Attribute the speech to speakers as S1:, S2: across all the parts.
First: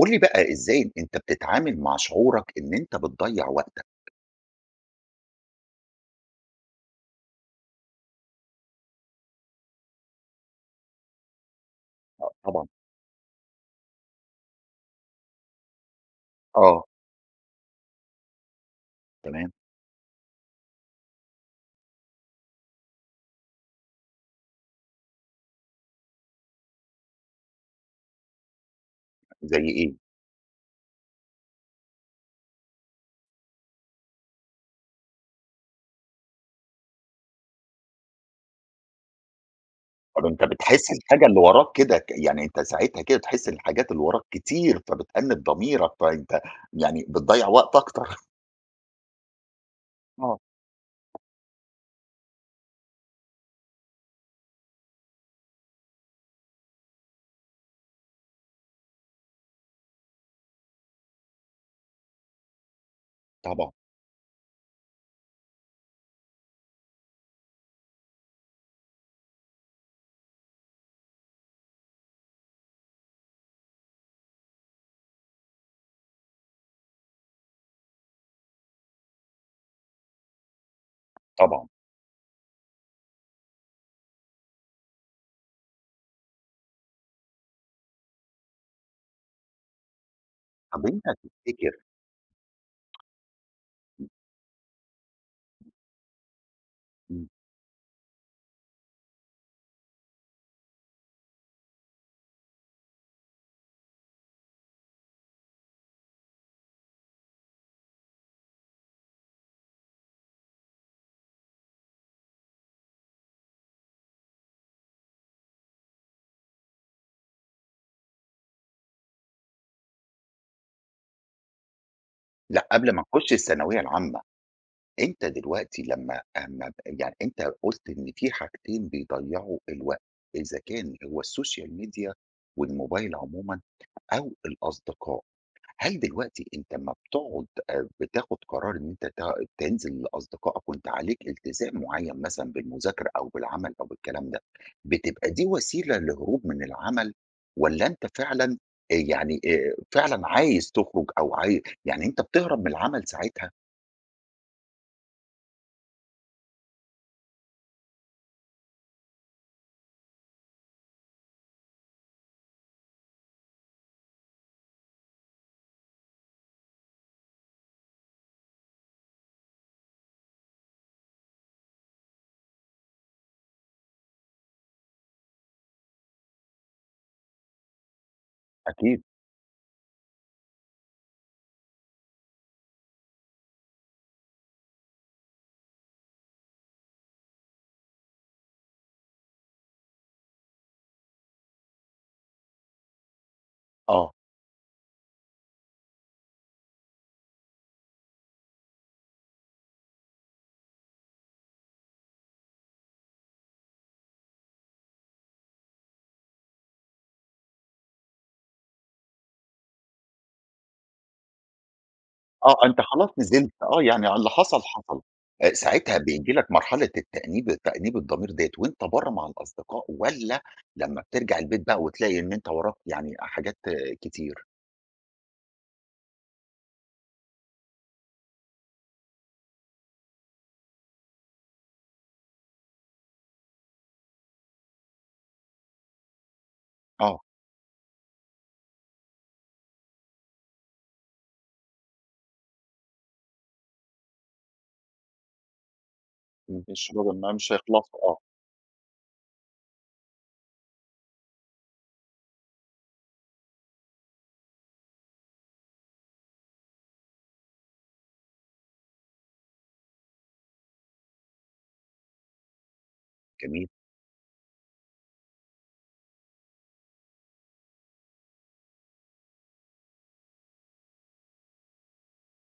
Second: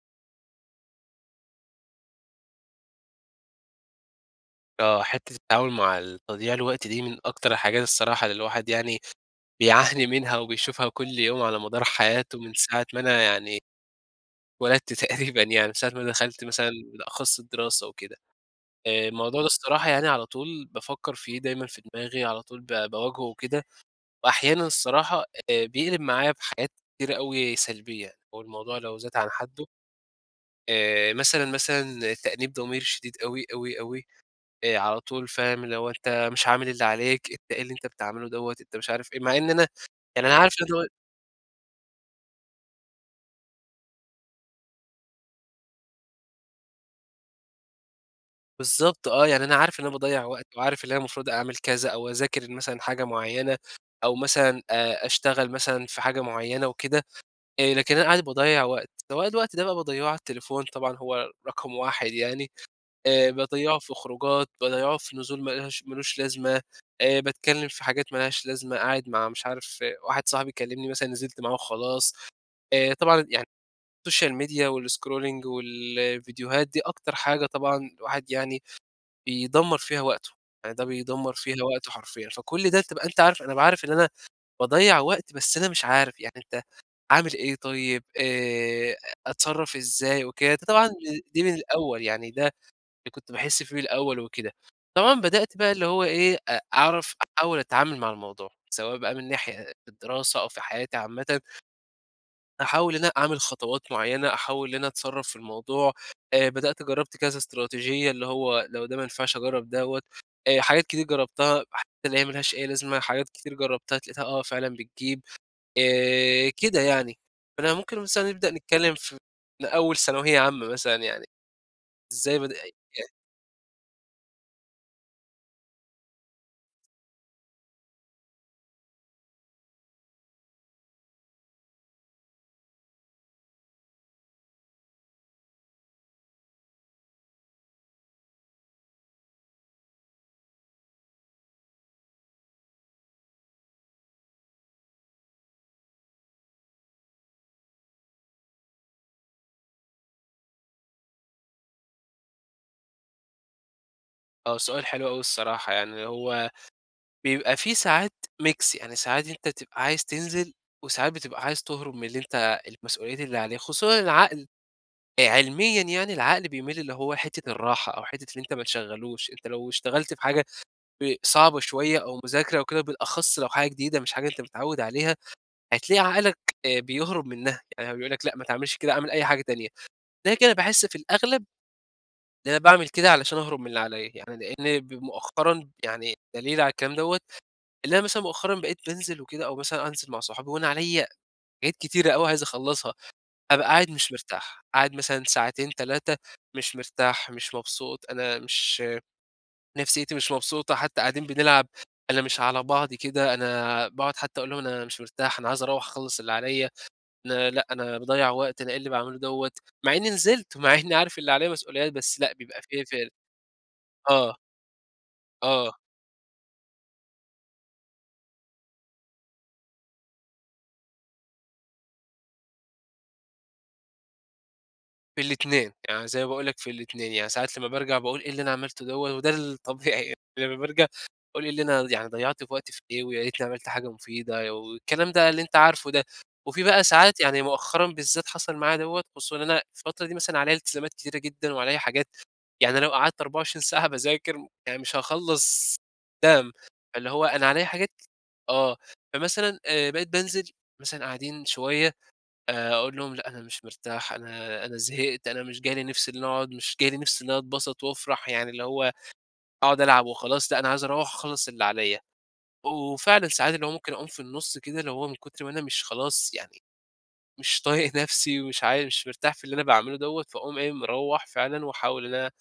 S1: قُل لي بقى، إزاي أنت بتتعامل مع شعورك إن أنت بتضيَّع وقتك؟
S2: آه، حتّة التعامل مع ال تضييع الوقت دي من أكتر الحاجات الصراحة اللي الواحد يعني بيعاني منها، وبيشوفها كل يوم على مدار
S1: آه،
S2: حياته من
S1: طبعًا.
S2: ساعة ما أنا يعني اتولدت تقريبًا يعني من ساعة ما أنا دخلت مثلًا
S1: آه.
S2: بالأخص الدراسة و كده. آآ، الموضوع ده
S1: تمام.
S2: الصراحة يعني على طول بافكَّر فيه، دايمًا في دماغي، على طول با باواجهُه وكده، وأحيانًا الصراحة آآ، بيقلِب معايا بحاجات كتيرة أوي سلبية، هو الموضوع لو زاد عن
S1: زي
S2: حدُّه
S1: إيه؟
S2: آآ، مثلًا، مثلًا تأنيب ضمير شديد أوي أوي أوي آآ، على طول فاهم اللي هو "أنت مش عامل اللي عليك، إيه اللي أنت بتعملُه دوَّة!" أنت مش عارف إيه، مع إن أنا
S1: طب
S2: يعني أنا
S1: أنت
S2: عارف إن هو
S1: بتحس الحاجة اللي وراك كده ك يعني أنت ساعتها كده تحس إن الحاجات اللي وراك كتير، فبتأنِّب ضميرك، فأنت يعني بتضيَّع وقت أكتر.
S2: بالضبط، آه يعني أنا عارف إن أنا باضيّع
S1: آه.
S2: وقت وعارف إن أنا المفروض أعمل كذا أو أذاكر مثلًا حاجة معيّنة أو مثلًا آآ، أشتغل مثلًا في حاجة معيّنة وكده، آآ، لكن أنا قاعد باضيّع وقت، طب أنا الوقت ده بقى باضيّعه على التليفون طبعًا هو رقم 1 يعني. آآ،
S1: طبعًا.
S2: باضّيعه في خروجات، باضيّعه في نزول ما لهاش ما لوش لازمة آآ، باتكلِّم في حاجات ما لهاش لازمة، قاعد مع مش عارف واحد صاحبي يكلِّمني مثلًا نزلت معاه و خلاص، آآ، طبعًا يعني الSocial Media والScrolling والفيديوهات، دي أكتر حاجة طبعًا الواحد يعني بيدمَّر فيها وقتُه، يعني ده بيدمَّر فيها
S1: طبعًا.
S2: وقته حرفيًا. فكل ده تبقى أنت عارف أنا بابقى عارف إن أنا باضيّع وقت، بس أنا مش عارف يعني أنت أعمل إيه طيب، آآ، أ أتصرَّف إزاي وكده، ده
S1: طب
S2: طبعًا
S1: أنت
S2: دي من
S1: تفتِكِر
S2: الأول يعني ده اللي كنت باحس فيه
S1: إمم.
S2: الأول وكده، طبعًا بدأت
S1: امم.
S2: بقى اللي هو إيه أ أعرف
S1: إمم.
S2: أحاول أتعامل مع الموضوع، سواء بقى من ناحية أ أ الدراسة أو في حياتي عامةً أحاول إن أنا أعمل خطوات معيّنة، أحاول إن أنا أتصرّف في الموضوع آآ، بدأت جرَّبت كذا إستراتيجية، اللي هو لو ده ما نفِعش أجرَّب دوَّة، آآ، حاجات كتير جرّبتها، حتى اللي هي ما لهاش أي لازمة، حاجات كتير جرّبتها اتلاقيتها آه فعلًا بتجيب، آآ، كده يعني. فأنا ممكن مثلًا نبدأ نتكلِّم في من أول ثانوية عامّة مثلًا يعني، إزاي بدأت
S1: لأ،
S2: ي
S1: قبل ما نخُش الثانوية العامة، أنت دلوقتي لمَّا امَّا يع أنت قُلت إن في حاجتين بيضيَّعوا الوقت، إذا كان هو الSocial Media والموبايل عمومًا أو الأصدقاء، هل دلوقتي أنت امَّا بتقعد آآ، بتاخد قرار إن أنت ت تنزل لأصدقائك وأنت عليك إلتزام معيّن مثلًا بالمذاكرة أو بالعمل أو بالكلام ده، بتبقى دي وسيلة لهروب من العمل، والَّا أنت فعلًا آآ، يعني آآ، فعلًا عايز تخرُج أو عاي يعني أنت بتهرب من العمل ساعتها؟
S2: آه، سؤال حلو أوي الصراحة، يعني هو بيبقى في ساعات ميكس، يعني ساعات أنت تبقى عايز تنزل وساعات بتبقى عايز تهرب من اللي أنت المسؤوليّات اللي عليك، خصوصًا العقل آآ، علميًا يعني العقل بيميل اللي هو حِتّة الراحة أو حِتّة اللي أنت ما تشغلوش، أنت لو اشتغلت بحاجة ب صعبة شويَّة أو مُذاكرة أو كده بالأخص لو حاجة جديدة مش حاجة أنت متعود عليها، هتلاقي عقلك آآ، بيهرب منها، يعني هو بيقول لك لأ ما تعملش كده،
S1: أكيد.
S2: أعمل أي حاجة تانية، ده كده باحس في الأغلب إن أنا باعمل كده علشان أهرب من اللي عليّا، يعني لإن ب مؤخرًا يعني دليل على الكلام دوّة، إن أنا مثلًا مؤخرًا بقيت بانزل وكده أو مثلًا أنزل مع صحابي وأنا عليّا حاجات كتيرة أوي عايز أخلّصها، أبقى قاعد مش
S1: آه.
S2: مرتاح، قاعد مثلًا ساعتين، 3 مش مرتاح مش مبسوط، أنا مش نفسيتي مش مبسوطة، حتى قاعدين بنلعب أنا مش على بعضي كده، أنا باقعد حتى أقول لهم: "أنا مش مرتاح أنا عايز أروَّح أخلّص اللي عليّا، أنا لأ، أنا باضيَّع وقت، أنا إيه اللي باعمله دوّة." مع إني نزلت، مع إني عارف اللي عليّا مسؤوليات بس لأ،
S1: آه،
S2: بيبقى
S1: أنت
S2: في فال
S1: خلاص نزِلت آه، يعني ع اللي
S2: آه.
S1: حصل حصل، آآ
S2: آه.
S1: ساعتها بييجي لك مرحلة التأنيب تأنيب الضمير ديّة وأنت برّا مع الأصدقاء، والّا لمّا بترجع البيت بقى وتلاقي إن أنت وراك يعني حاجات كتير؟
S2: في الاتنين يعني زي ما باقول لك في الاتنين، يعني ساعات لما بارجع باقول إيه اللي أنا عملتُه دوَّة وده الطبيعي يعني لمَّا بارجع باقول إيه اللي أنا يعني ضيَّعت وقتي في إيه، ويا ريتني عمَلت حاجة مفيدة والكلام ده اللي أنت عارفُه ده، وفيه بقى
S1: آه.
S2: ساعات، يعني مؤخرًا بالذات حصل معايا دوَّة خصوصًا إن أنا الفترة دي مثلًا عليَّا التزامات كتيرة جدًا، وعليَّا حاجات يعني لو قعدت 24 ساعة باذاكر، يعني مش هاخلَّص
S1: ما
S2: [unintelligible]
S1: فيش
S2: فاللي هو
S1: [unintelligible]
S2: أنا
S1: مش
S2: عليَّا حاجات
S1: هيخلصوا، آه.
S2: آه، فمثلًا آآ بقيت بانزل مثلًا قاعدين شوية آآ، أقول لهم: "لأ أنا مش مرتاح أنا أنا زهقت أنا مش جاي لي نفس إن أقعد مش جاي لي نفس إن أنا اتبسَط وأفرَح يعني اللي هو هاقعد ألعب وخلاص لأ، أنا عاوز أروَّح أخلَّص اللي عليَّا،" وفعلًا ساعات اللي
S1: جميل.
S2: هو ممكن أقوم في النُصّ كده اللي هو من كُتر ما أنا مش خلاص يعني، مش طايق نفسي ومش عا مش مرتاح في اللي أنا باعملُه دوَّة، فاقوم إيه مروَّح فعلًا وأحاول إن أنا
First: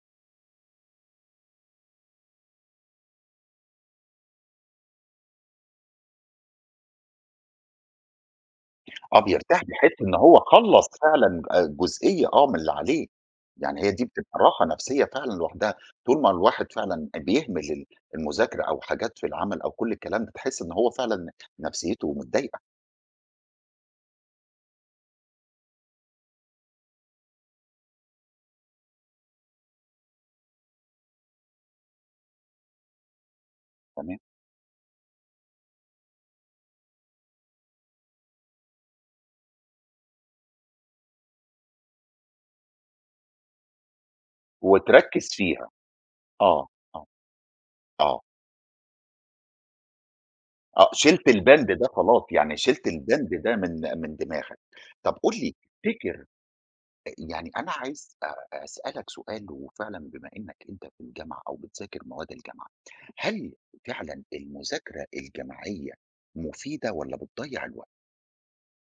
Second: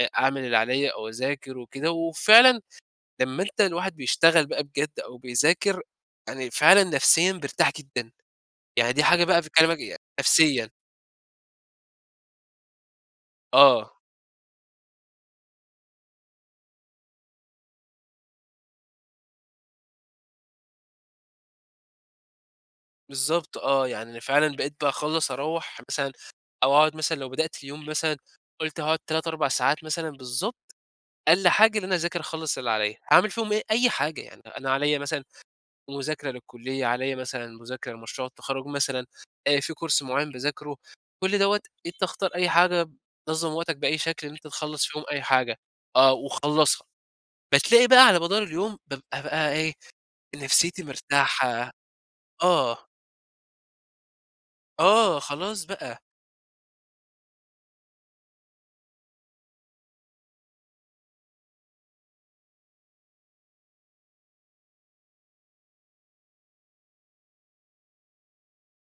S2: أ أعمل اللي عليَّا أو أذاكر وكده، وفعلًا لمَّا أنت الواحد بيشتغل بقى بجد أو بيذاكر، يعني فعلًا نفسيًا بيرتاح جدًا، يعني دي
S1: آه،
S2: حاجة بقى
S1: بيرتاح بيحسّ
S2: [unintelligible]
S1: إن هو
S2: نفسيًا.
S1: خلَّص فعلًا آآ جزئية آه من اللي عليه، يعني هي
S2: آه.
S1: دي بتبقى راحة نفسيّة فعلًا لوحدها، طول ما الواحد فعلًا بيهمِل ال المذاكرة أو حاجات في العمل، أو كل الكلام ده، بتحسّ إنه هو فعلًا نفسيتُه متضايقة.
S2: بالضبط آه. يعني أنا فعلًا بقيت باخلّص أروّح مثلًا، أو أقعد مثلًا لو بدأت اليوم مثلًا قُلت هاقعد 3، 4 ساعات مثلًا بالضبط، أقل حاجة إن أنا أذاكر أخلّص اللي عليّا. أعمل فيهم إيه؟ أي
S1: تمام.
S2: حاجة. يعني أنا عليّا مثلًا مذاكرة للكُلّية، عليّا مثلًا مذاكرة لمشروع التخرُّج مثلًا. أ في كورس معيّن باذاكره. كل دوّة أنت اختار أي حاجة بتنظّم وقتك بأي شكل إن أنت تخلّص فيهم أي
S1: وتركِّز
S2: حاجة.
S1: فيها.
S2: آه،
S1: آه.
S2: وخلّصها.
S1: آه.
S2: بتلاقي بقى على
S1: آه.
S2: مدار اليوم بابقى بقى إيه، نفسيتي
S1: آه، شِلت
S2: مرتاحة.
S1: البند ده خلاص. يعني شِلت
S2: آه.
S1: البند ده من من دماغك. طب
S2: آه،
S1: قُل لي
S2: خلاص بقى.
S1: تفتكر أ يعني أنا عايز أ أسألك سؤال وفعلًا بما إنّك أنت في الجامعة أو بتذاكر مواد الجامعة، هل فعلًا المذاكرة الجماعية مفيدة والّا بتضيّع الوقت؟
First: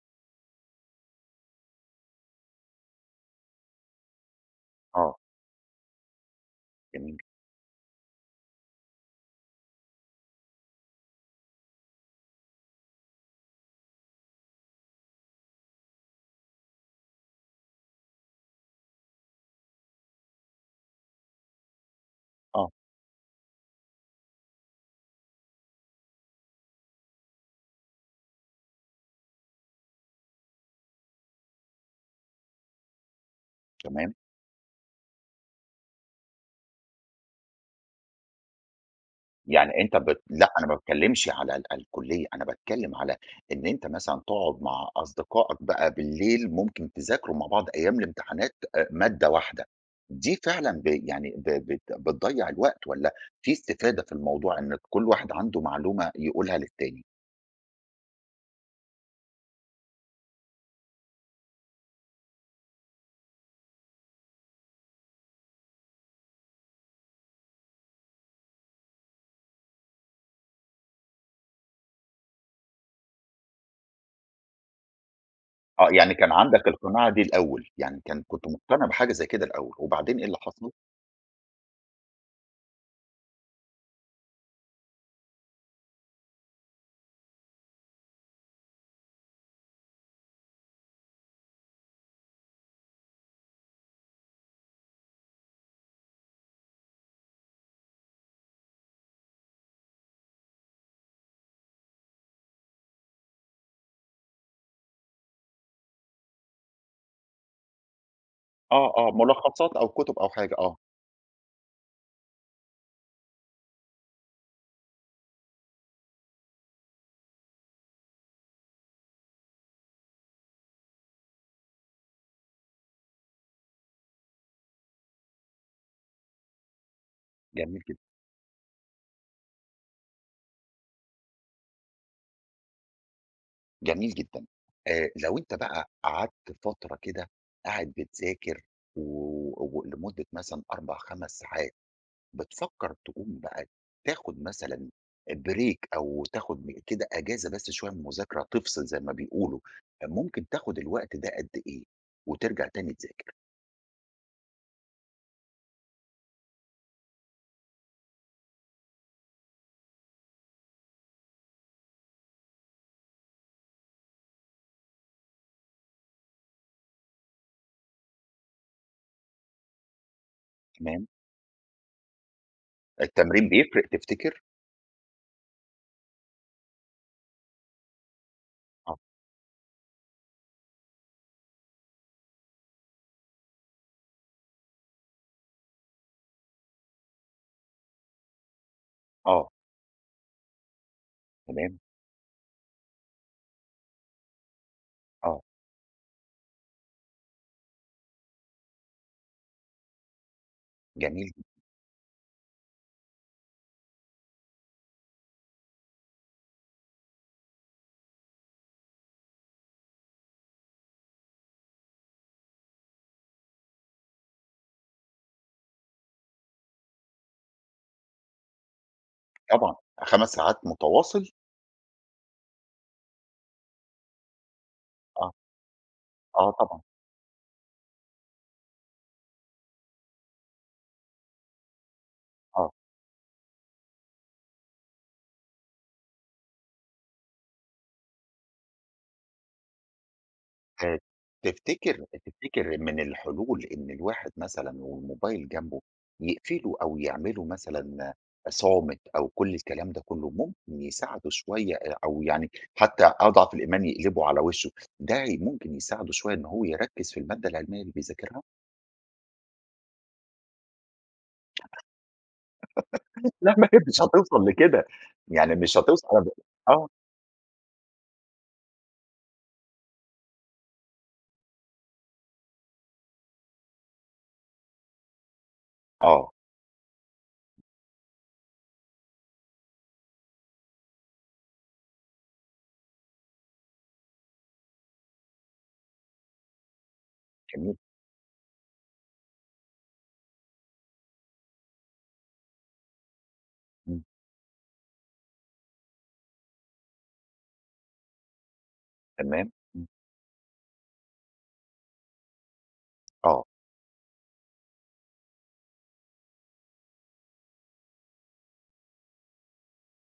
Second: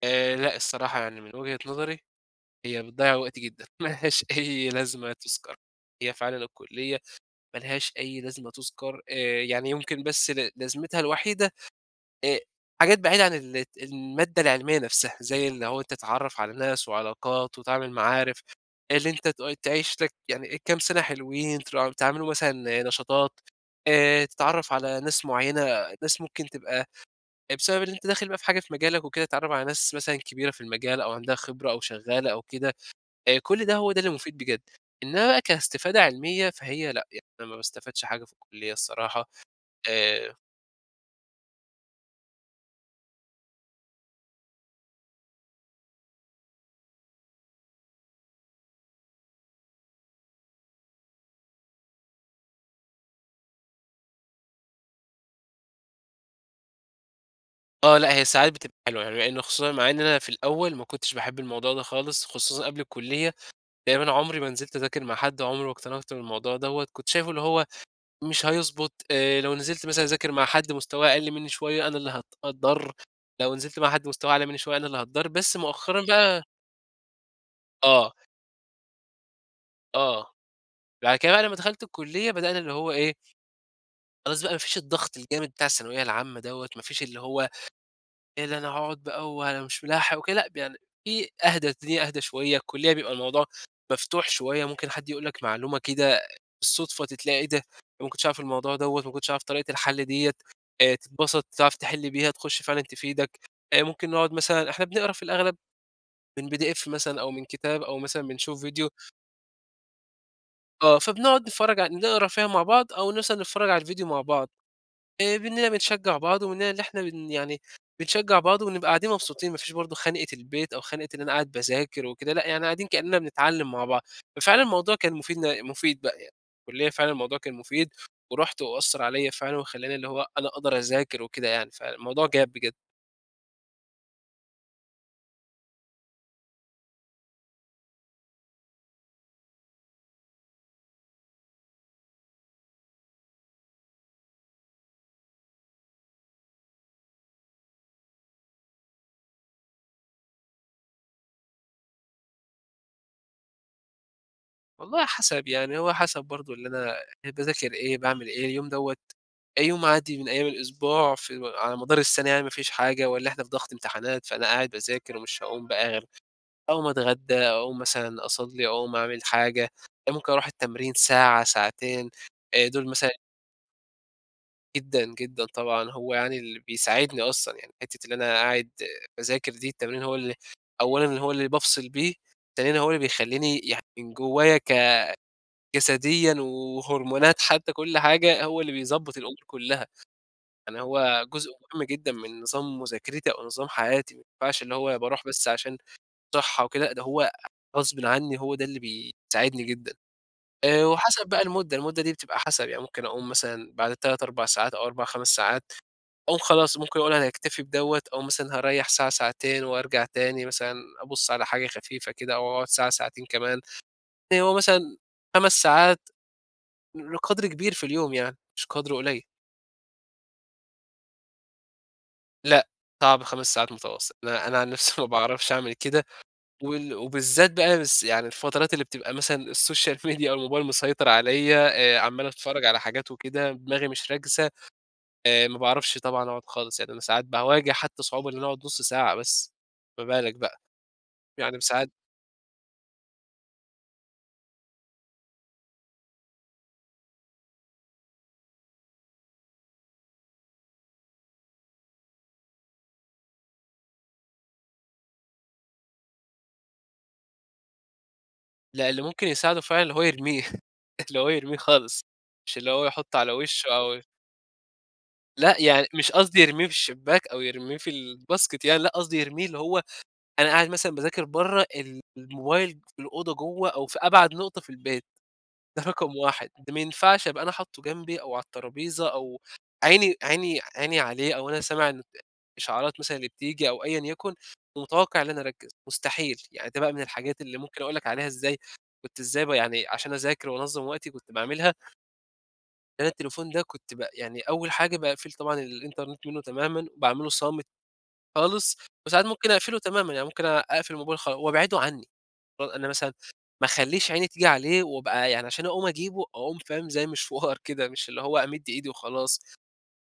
S2: آآ لأ الصراحة. يعني من وجهة نظري، هي بتضيّع وقت جدًا. ما لهاش أي لازمة
S1: آه.
S2: تُذكَر. هي فعلًا الكُلّية
S1: جميل.
S2: ما لهاش أي لازمة تُذكَر، آآ يعني يمكن بس ل لازمتها الوحيدة أ حاجات بعيدة عن الت المادة العلمية نفسها. زي اللي هو أنت تتعرّف على ناس وعلاقات، وتعمل معارف آآ اللي أنت تؤي تعيش لك. يعني إيه كام سَنة حلوين ترا تعملوا
S1: آه.
S2: مثلًا نشاطات، آآ تتعرّف على ناس معيّنة، ناس ممكن تبقى أ بسبب اللي أنت داخل بقى في حاجة في مجالك وكده، تتعرّف على ناس مثلًا كبيرة في المجال أو عندها خبرة أو شغّالة أو كده. أ كل ده، هو ده اللي
S1: تمام.
S2: مفيد بجد. إنّما بقى كاستفادة علمية، فهي لأ. يعني أنا ما باستفادش حاجة في الكُلّية الصراحة.
S1: يعني أنت بت
S2: آآ
S1: لأ، أنا ما باتكلّمش على ال الكُلّية، أنا باتكلّم على إن أنت مثلًا تقعد مع أصدقائك بقى بالليل، ممكن تذاكروا مع بعض أيام الامتحانات أ مادة واحدة. دي فعلًا ب يعني ب بت بتضيّع الوقت والّا في استفادة في الموضوع إن كل واحد عنده معلومة يقولها للتاني؟
S2: آه. لأ هي ساعات بتبقى [unintelligible] لإنّه خصوصًا مع إن أنا في الأول ما كنتش باحب الموضوع ده خالص، خصوصًا قبل الكُلّية، تقريبًا عمري ما نزلت أذاكر مع حد، عمري ما اقتنعت بالموضوع دوّة، كنت شايفه اللي هو مش هيضبط، آآ لو نزلت مثلًا أذاكر مع حد مستواه أقل منّي شوية، أنا اللي هات هاتضَر، لو نزلت مع حد مستواه أعلى منّي شوية أنا اللي هاتضَر. بس
S1: آه.
S2: مؤخرًا
S1: يعني كان
S2: بقى
S1: عندك القناعة دي الأول، يعني
S2: آه.
S1: كان كنت مُقتنع بحاجة زي كده الأول. وبعدين إيه
S2: آه.
S1: اللي حصل؟
S2: بعد كده بقى لمّا دخلت الكُلّية، بدأنا اللي هو إيه خلاص بقى ما فيش الضغط الجامد بتاع الثانوية العامة دوّة. ما فيش اللي هو، إيه ده أنا هاقعد بقى وأنا مش مِلاحق وكده لأ، ب يعني فيه أهدى، الدنيا أهدى شوية، الكلية بيبقى الموضوع مفتوح شوية، ممكن حد يقول لك معلومة كده بالصُدفة ت تلاقي إيه ده؟! أنا ما كنتش أعرف الموضوع دوّة، ما كنتش أعرف طريقة الحل ديّة، آآ تتبَسط تعرف تحِل بيها، تخُش فعلًا تفيدك. أ ممكن نقعد مثلًا إحنا بنقرا في الأغلب من PDF مثلًا أو من كتاب، أو مثلًا بنشوف فيديو
S1: آه، آه. مُلخّصات أو كُتُب أو حاجة آه.
S2: آه. فبنقعد نتفرّج على نقرا فيها مع بعض، أو مثلًا نتفرّج على الفيديو مع بعض. آآ منّنا بنشجّع بعض ومنّنا اللي إحنا بن يعني بنشجّع بعض، ونبقى قاعدين مبسوطين ما فيش برضه خَنقِة البيت أو خَنقِة إن أنا قاعد باذاكر وكده لأ، يعني قاعدين كإنّنا بنتعلّم مع بعض. ففعلًا الموضوع كان مفيد ن مفيد بقى يع الكُلّية فعلًا الموضوع كان
S1: جميل
S2: مفيد،
S1: جدًا.
S2: ورُحت وأثَّر عليّا فعلًا، وخلّاني اللي هو أنا أقدر أذاكر وكده يعني، فالموضوع جاب بجد.
S1: جميل جدًا، آآ، لو أنت بقى قعدت فترة كده، قاعد بتذاكر و و لمدة مثلًا 4، 5 ساعات، بتفكَّر تقوم بقى تاخد مثلًا آآ، break أو تاخد كده أجازة بس شوية من المذاكرة، تفصل زي ما بيقولوا، ممكن تاخد الوقت ده قد إيه، وترجع تاني تذاكر؟
S2: والله حسب، يعني هو حسب برضه اللي أنا باذاكر إيه، باعمل إيه اليوم دوَّة أ يوم عادي من أيام الأسبوع في على مدار السنة يعني مافيش حاجة، والَّا إحنا في ضغط امتحانات فأنا قاعد باذاكر ومش هاقوم بقى غير أقوم اتغدّى أقوم مثلًا أصلّي، أقوم أعمل حاجة، أ ممكن اروح التمرين
S1: تمام.
S2: ساعة ساعتين أ دول مثلًا
S1: التمرين بيفرِق تفتكر؟
S2: جدًا، جدًا طبعًا، هو يعني اللي بيساعدني أصلًا يعني حتَّة اللي أنا قاعد
S1: آه.
S2: باذاكر دي، التمرين هو اللي أولًا هو اللي بافصل بيه، ثانيًا هو اللي بيخلّيني يع من جوّايا ك جسديًا و وهرمونات حتى، كل حاجة، هو اللي بيضبّط الأمور
S1: آه.
S2: كلّها، يعني هو جزء
S1: تمام.
S2: مهم جدًا من نظام مذاكرتي أو نظام حياتي، ما ينفعش اللي هو باروح
S1: آه.
S2: بس عشان صحَّة وكده، لأ، ده هو غصبٍ عني هو ده اللي بيساعدني جدًا. آآ،
S1: جميل
S2: وحسب بقى
S1: جدًا.
S2: المدة المدة دي بتبقى حَسَب، يعني ممكن أقوم مثلًا بعد 3، 4 ساعات، أو 4، 5 ساعات، أو خلاص ممكن اقول أنا هاكتفي بدوَّة أو مثلًا هاريَّح ساعة ساعتين وارجع تاني، مثلًا أبص على حاجة خفيفة كده أو واقعد ساعة ساعتين كمان، يعني هو مثلًا 5 ساعات، قدْر كبير في اليوم يعني، مش قدْر قُليّل.
S1: طبعًا، 5 ساعات متواصل؟
S2: لأ، صعب 5 ساعات متواصل، أنا أنا عن نفسي ما
S1: آه.
S2: باعرفش أعمل كده،
S1: آه، طبعًا.
S2: وال وبالذات بقى بس يعني الفترات اللي بتبقى مثلًا السوشيال ميديا أو الموبايل مسيطر عليّا، آآ عَمّال اتفرج
S1: آه.
S2: على حاجات وكده دماغي مش راكزة، آآ ما باعرفش طبعًا أقعد خالص، يعني أنا ساعات باواجه حتى صعوبة إن أنا أقعد نُص ساعة بس، ما بالك بقى،
S1: آآ، ت
S2: يعني بساعات
S1: تفتكر أنت تفتكر من الحلول إن الواحد مثلًا والموبايل جنبه، يقفله أو يعمله مثلًا صامت أو كل الكلام ده كله، ممكن يساعده شويّة آآ، أو يعني حتى أضعف الإيمان يقلبه على وشه، ده هي ممكن يساعده شويّة إن هو يركّز في المادة العلميّة اللي بيذاكرها؟
S2: لا، اللي ممكن يساعده فعلًا اللي هو يرميه، اللى هو يرميه خالص، مش اللي هو يحطه على
S1: لا
S2: وشه
S1: ما هي
S2: أو
S1: مش هتوصل لكده، يعني
S2: لأ،
S1: مش
S2: يعني
S1: هتوص
S2: مش قصدي
S1: [unintelligible]
S2: يرميه في
S1: آه.
S2: الشباك، أو يرميه في الباسكت يعني، لأ قصدي يرميه اللي هو، أنا قاعد مثلًا باذاكر برّة، الموبايل في الأوضة جوّة أو في أبعد نقطة في البيت، ده رقم
S1: آه.
S2: 1 ده ما ينفعش أبقى أنا حاطه جنبي أو على الطرابيزة أو عيني عيني عيني عليه، أو أنا سامع إن ت إشعارات مثلًا اللي بتيجي أو أيًا يكن، ومتوقع إن أنا أركّز، مستحيل، يعني ده بقى من الحاجات اللي
S1: جميل.
S2: ممكن أقول لك عليها إزاي كنت إزاي ب يعني عشان أذاكر وأنظّم وقتي كنت باعملها أنا التليفون ده كنت
S1: امم.
S2: ب يعني أوّل حاجة باقفِل طبعًا الإنترنت منُّه تمامًا، باعمله صامت خالص وساعات ممكن
S1: تمام.
S2: أقفِله
S1: امم.
S2: تمامًا، يعني ممكن أ أقفِل الموبايل خال وأبعده عنّي، أو أنا مثلًا
S1: آه.
S2: ما أخلّيش عيني تيجي عليه وأبقى يعني عشان أقوم أجيبه، أقوم فاهم؟ زي مشوار كده، مش اللي هو أمِد إيدي وخلاص.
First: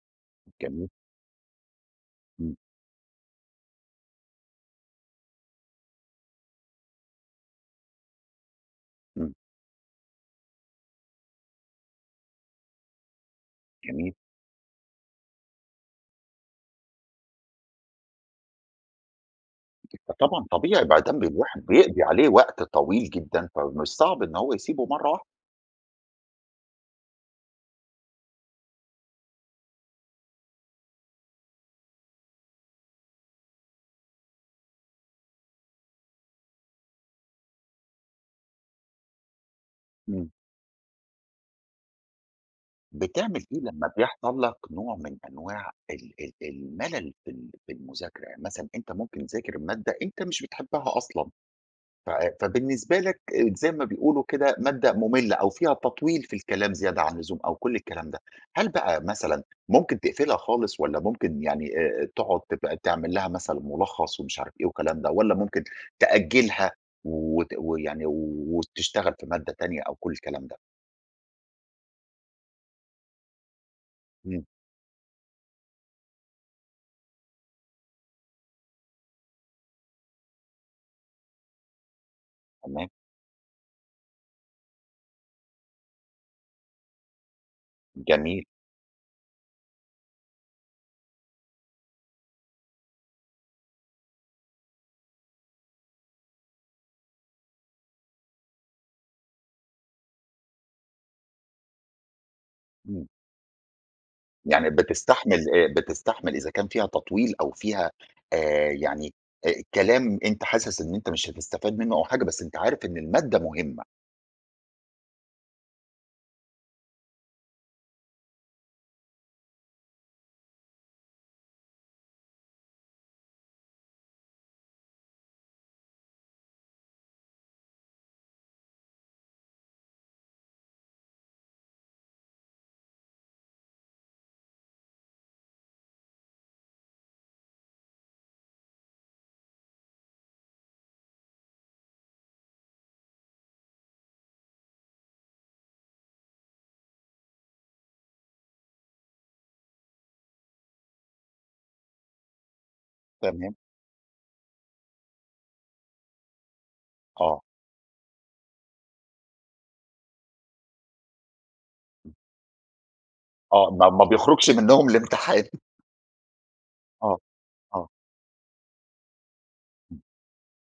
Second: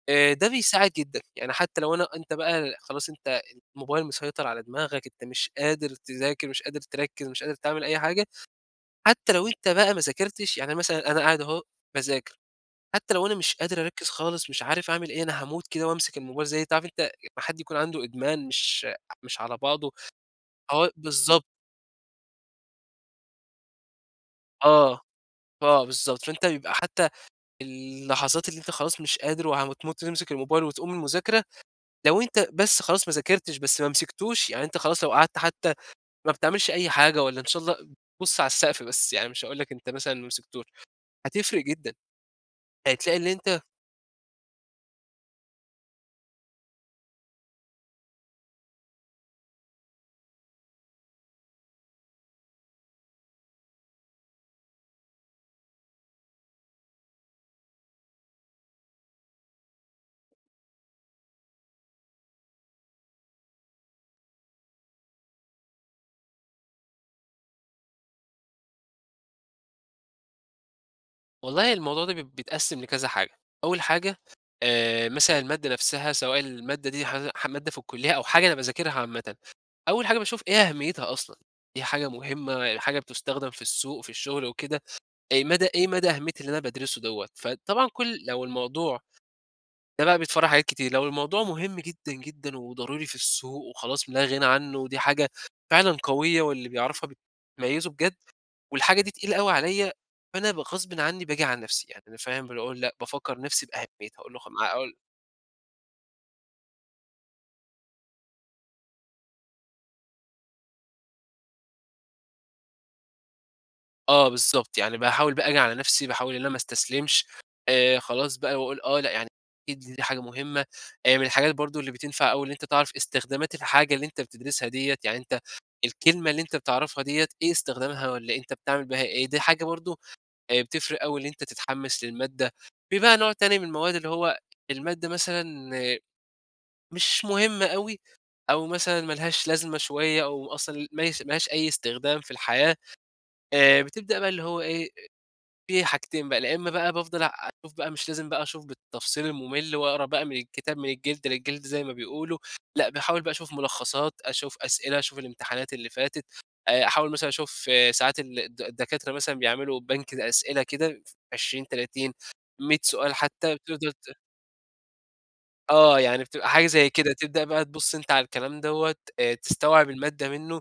S2: آآ ده
S1: جميل.
S2: بيساعد جدًا، يعني حتى لو أنا أنت
S1: امم.
S2: بقى، خلاص أنت الموبايل مسيطر على دماغك، أنت مش قادر تذاكر، مش قادر تركِّز، مش قادر تعمل أي حاجة، حتى
S1: امم.
S2: لو أنت بقى ما ذاكرتش، يعني مثلًا أنا قاعد أهو باذاكر، حتى لو أنا مش قادر أركِّز
S1: جميل.
S2: خالص، مش عارف أعمل إيه، أنا هاموت كده وأمسِك الموبايل، زي أنت عارف أنت امّا حد يكون عَنده إدمان مش مش على بعضُه؟
S1: فطبعًا طبيعي،
S2: آه،
S1: بادام
S2: بالضبط.
S1: الواحد بيقضِي عليه وقت طويل جدًا، فمن الصعب إن هو يسيبه
S2: آه.
S1: مرَّة واحد.
S2: آه، بالضبط. فأنت بيبقى حتى اللحظات اللي أنت خلاص مش قادر وهم تموت وتمسِك الموبايل وتقوم من المذاكرة، لو أنت بس خلاص ما ذاكرتش بس ما مسِكتوش، يعني أنت خلاص لو قعَدْت حتى ما بتعمِلش أي حاجة والّا إن شاء الله بُص على السقف بس يعني، مش هاقول لك أنت مثلًا ما
S1: امم.
S2: مسكتوش، هتفرِق جدًا. هتلاقي إن
S1: بتعمل إيه
S2: أنت
S1: لمّا بيحصَل لك نوع من أنواع ال ال الملل في ال في المذاكرة؟ يعني مثلًا أنت ممكن تِذاكر المادة، أنت مش بتحبها أصلًا. ف فبالنسبة لك زي ما بيقولوا كده مادة مُملّة أو فيها تطويل في الكلام زيادة عن اللزوم أو كل الكلام ده، هل بقى مثلًا، ممكن تقفِلها خالص والَّا ممكن يعني آآ، آآ تقعُد تبقى تعمل لها مثلًا مُلخّص ومش عارف إيه وكلام ده، والَّا ممكن تأجِّلها و وت ويعني و وتشتغل في مادة تانية أو كل الكلام ده؟
S2: والله الموضوع ده ب بيتقسم لكذا حاجة، أول حاجة،
S1: إمم.
S2: آآ مثلًا المادة نفسها سواء المادة دي ه ح مادة في الكُليّة أو حاجة أنا باذاكرها عامةً، أول حاجة باشوف إيه أهميتها أصلًا، هي حاجة مهمة، ال
S1: تمام.
S2: حاجة بتستخدم في السوق، في الشغل وكده، إيه مدى إيه مدى أهمية اللي أنا بادرسه دوّة؟ فطبعًا كل
S1: جميل.
S2: لو الموضوع ده بقى بيتفرع حاجات كتير، لو الموضوع مهم جدًا، جدًا وضروري في السوق وخلاص لا غنى عنه و دي حاجة فعلًا قوية، واللي بيعرفها بتميّزه بجد والحاجة دي تقيلة أوي عليَّا؛ فأنا ب غصبًا عني باجي على نفسي يعني أنا فاهم باجي أقول لأ،
S1: إمم.
S2: بافكر نفسي بأهميتها أقول لا خ
S1: يعني
S2: ما أقول
S1: بتستحمل آآ بتستحمل إذا كان فيها تطويل أو فيها آآ يعني آآ، كلام أنت حاسس إن أنت مش هتستفاد منه أو حاجة، بس أنت عارف إن المادة مهمة.
S2: اه بالضبط، يعني باحاول بقى آجي على نفسي باحاول، إن أنا ما أستسلمش، آآ خلاص بقى باقول آه، لأ يعني أكيد دي حاجة مهمة. آآ من الحاجات برضه اللي بتنفع أوي، إن أنت تعرف إستخدامات الحاجة اللي أنت بتدرسها ديَّة، يعني أنت الكلمة اللي إنت بتعرفها ديَّة إيه استخدامها، والّا أنت بتعمل بها ايه، دي حاجة برضه آآ، بتفرق أوي إن أنت تتحمس للمادة. في بقى نوع تاني من المواد اللي هو المادة مثلًا مش مهمة أوي أو مثلًا ما لهاش لازمة شوية، أو أصلًا مايس ما لهاش أي استخدام في الحياة، آآ بتبدأ بقى اللي هو إيه، أ في حاجتين بقى، لا إمّا بقى بافضل أشوف بقى مش لازم بقى أشوف بالتفصيل الممل وأقرأ بقى من الكتاب من الجلدة للجلدة زي ما بيقولوا، لأ باحاول بقى أشوف
S1: تمام.
S2: ملخصات، أشوف أسئلة، أشوف الامتحانات اللي فاتت، آآ أحاول مثلًا
S1: اه.
S2: أشوف ساعات ال الد الدكاترة مثلًا بيعملوا بنك الأسئلة كده ف20، 30،
S1: إمم.
S2: 100 سؤال حتى
S1: آه، ما
S2: تقدر
S1: ما
S2: ت
S1: بيخرجش منهم الإمتحان.
S2: آه، يعني بتبقى حاجة زي كده
S1: آه،
S2: تبدأ بقى
S1: آه.
S2: تبص أنت على الكلام دوّة، آآ تستوعب
S1: إمم.
S2: المادة منه،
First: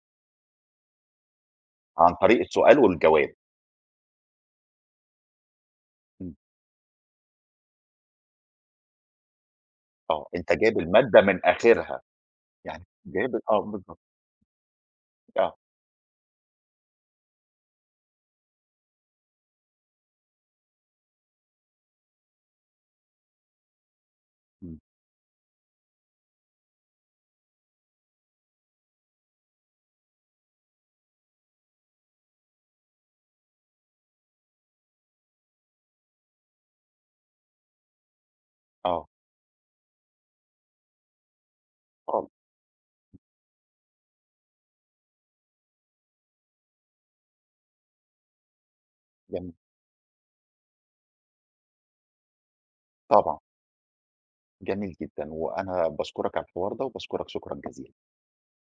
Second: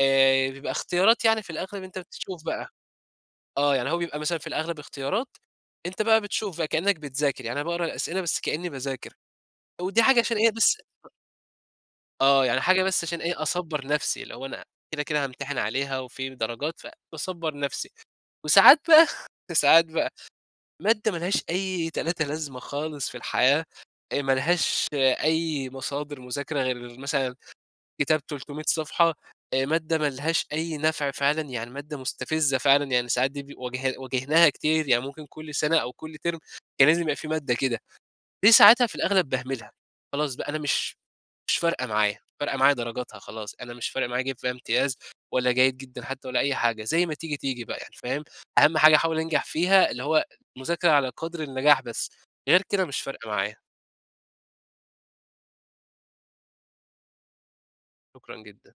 S2: آآ بيبقى اختيارات يعني في الأغلب أنت
S1: عن طريق
S2: بتشوف بقى.
S1: السؤال والجواب.
S2: آه، يعني هو بيبقى مثلًا في الأغلب اختيارات، أنت بقى
S1: إمم.
S2: بتشوف بقى كأنك بتذاكر، يعني أنا باقرأ الأسئلة بس كأني باذاكر، ودي حاجة
S1: آه،
S2: عشان إيه،
S1: أنت
S2: بس
S1: جايب
S2: أ
S1: المادة من آخرها،
S2: آه، يعني حاجة
S1: يعني
S2: بس عشان
S1: جايب
S2: إيه،
S1: آه،
S2: أصبر
S1: بالضبط.
S2: نفسي، اللي هو أنا كده كده
S1: آه
S2: هامتحن عليها وفي درجات فباصَبّر نفسي. وساعات بقى ساعات بقى مادة ما لهاش أي تلاتة لازمة خالص في الحياة، آآ، ما
S1: إمم.
S2: لهاش أي مصادر مذاكرة غير مثلًا كتاب 300 صفحة، آآ، مادة ما لهاش أي نفع فعلًا، يعني مادة مستفزة فعلًا، يعني ساعات دي بي واجه واجهناها كتير، يعني ممكن كل سنة أو كل تِرم كان لازم يبقى في مادة كده. دي ساعتها في
S1: آه.
S2: الأغلب باهملها، خلاص بقى، أنا مش مش فارقة معايا،
S1: خالص.
S2: فارقة معايا درجاتها
S1: [unintelligible]
S2: خلاص، أنا مش فارق معايا أجيب فيها إمتياز ولا جيد جدًا حتى ولا أي حاجة، زي ما تيجي تيجي بقى يعني، فاهم؟ أهم حاجة أحاول انجح
S1: جميل.
S2: فيها، اللي هو مذاكرة على قدر النجاح بس، غير كده مش فارقة
S1: طبعًا.
S2: معايا.
S1: جميل جدًا. وأنا باشكرك على الحوار ده، وباشكرك، شكرًا جزيلا.
S2: شكرًا جدًا.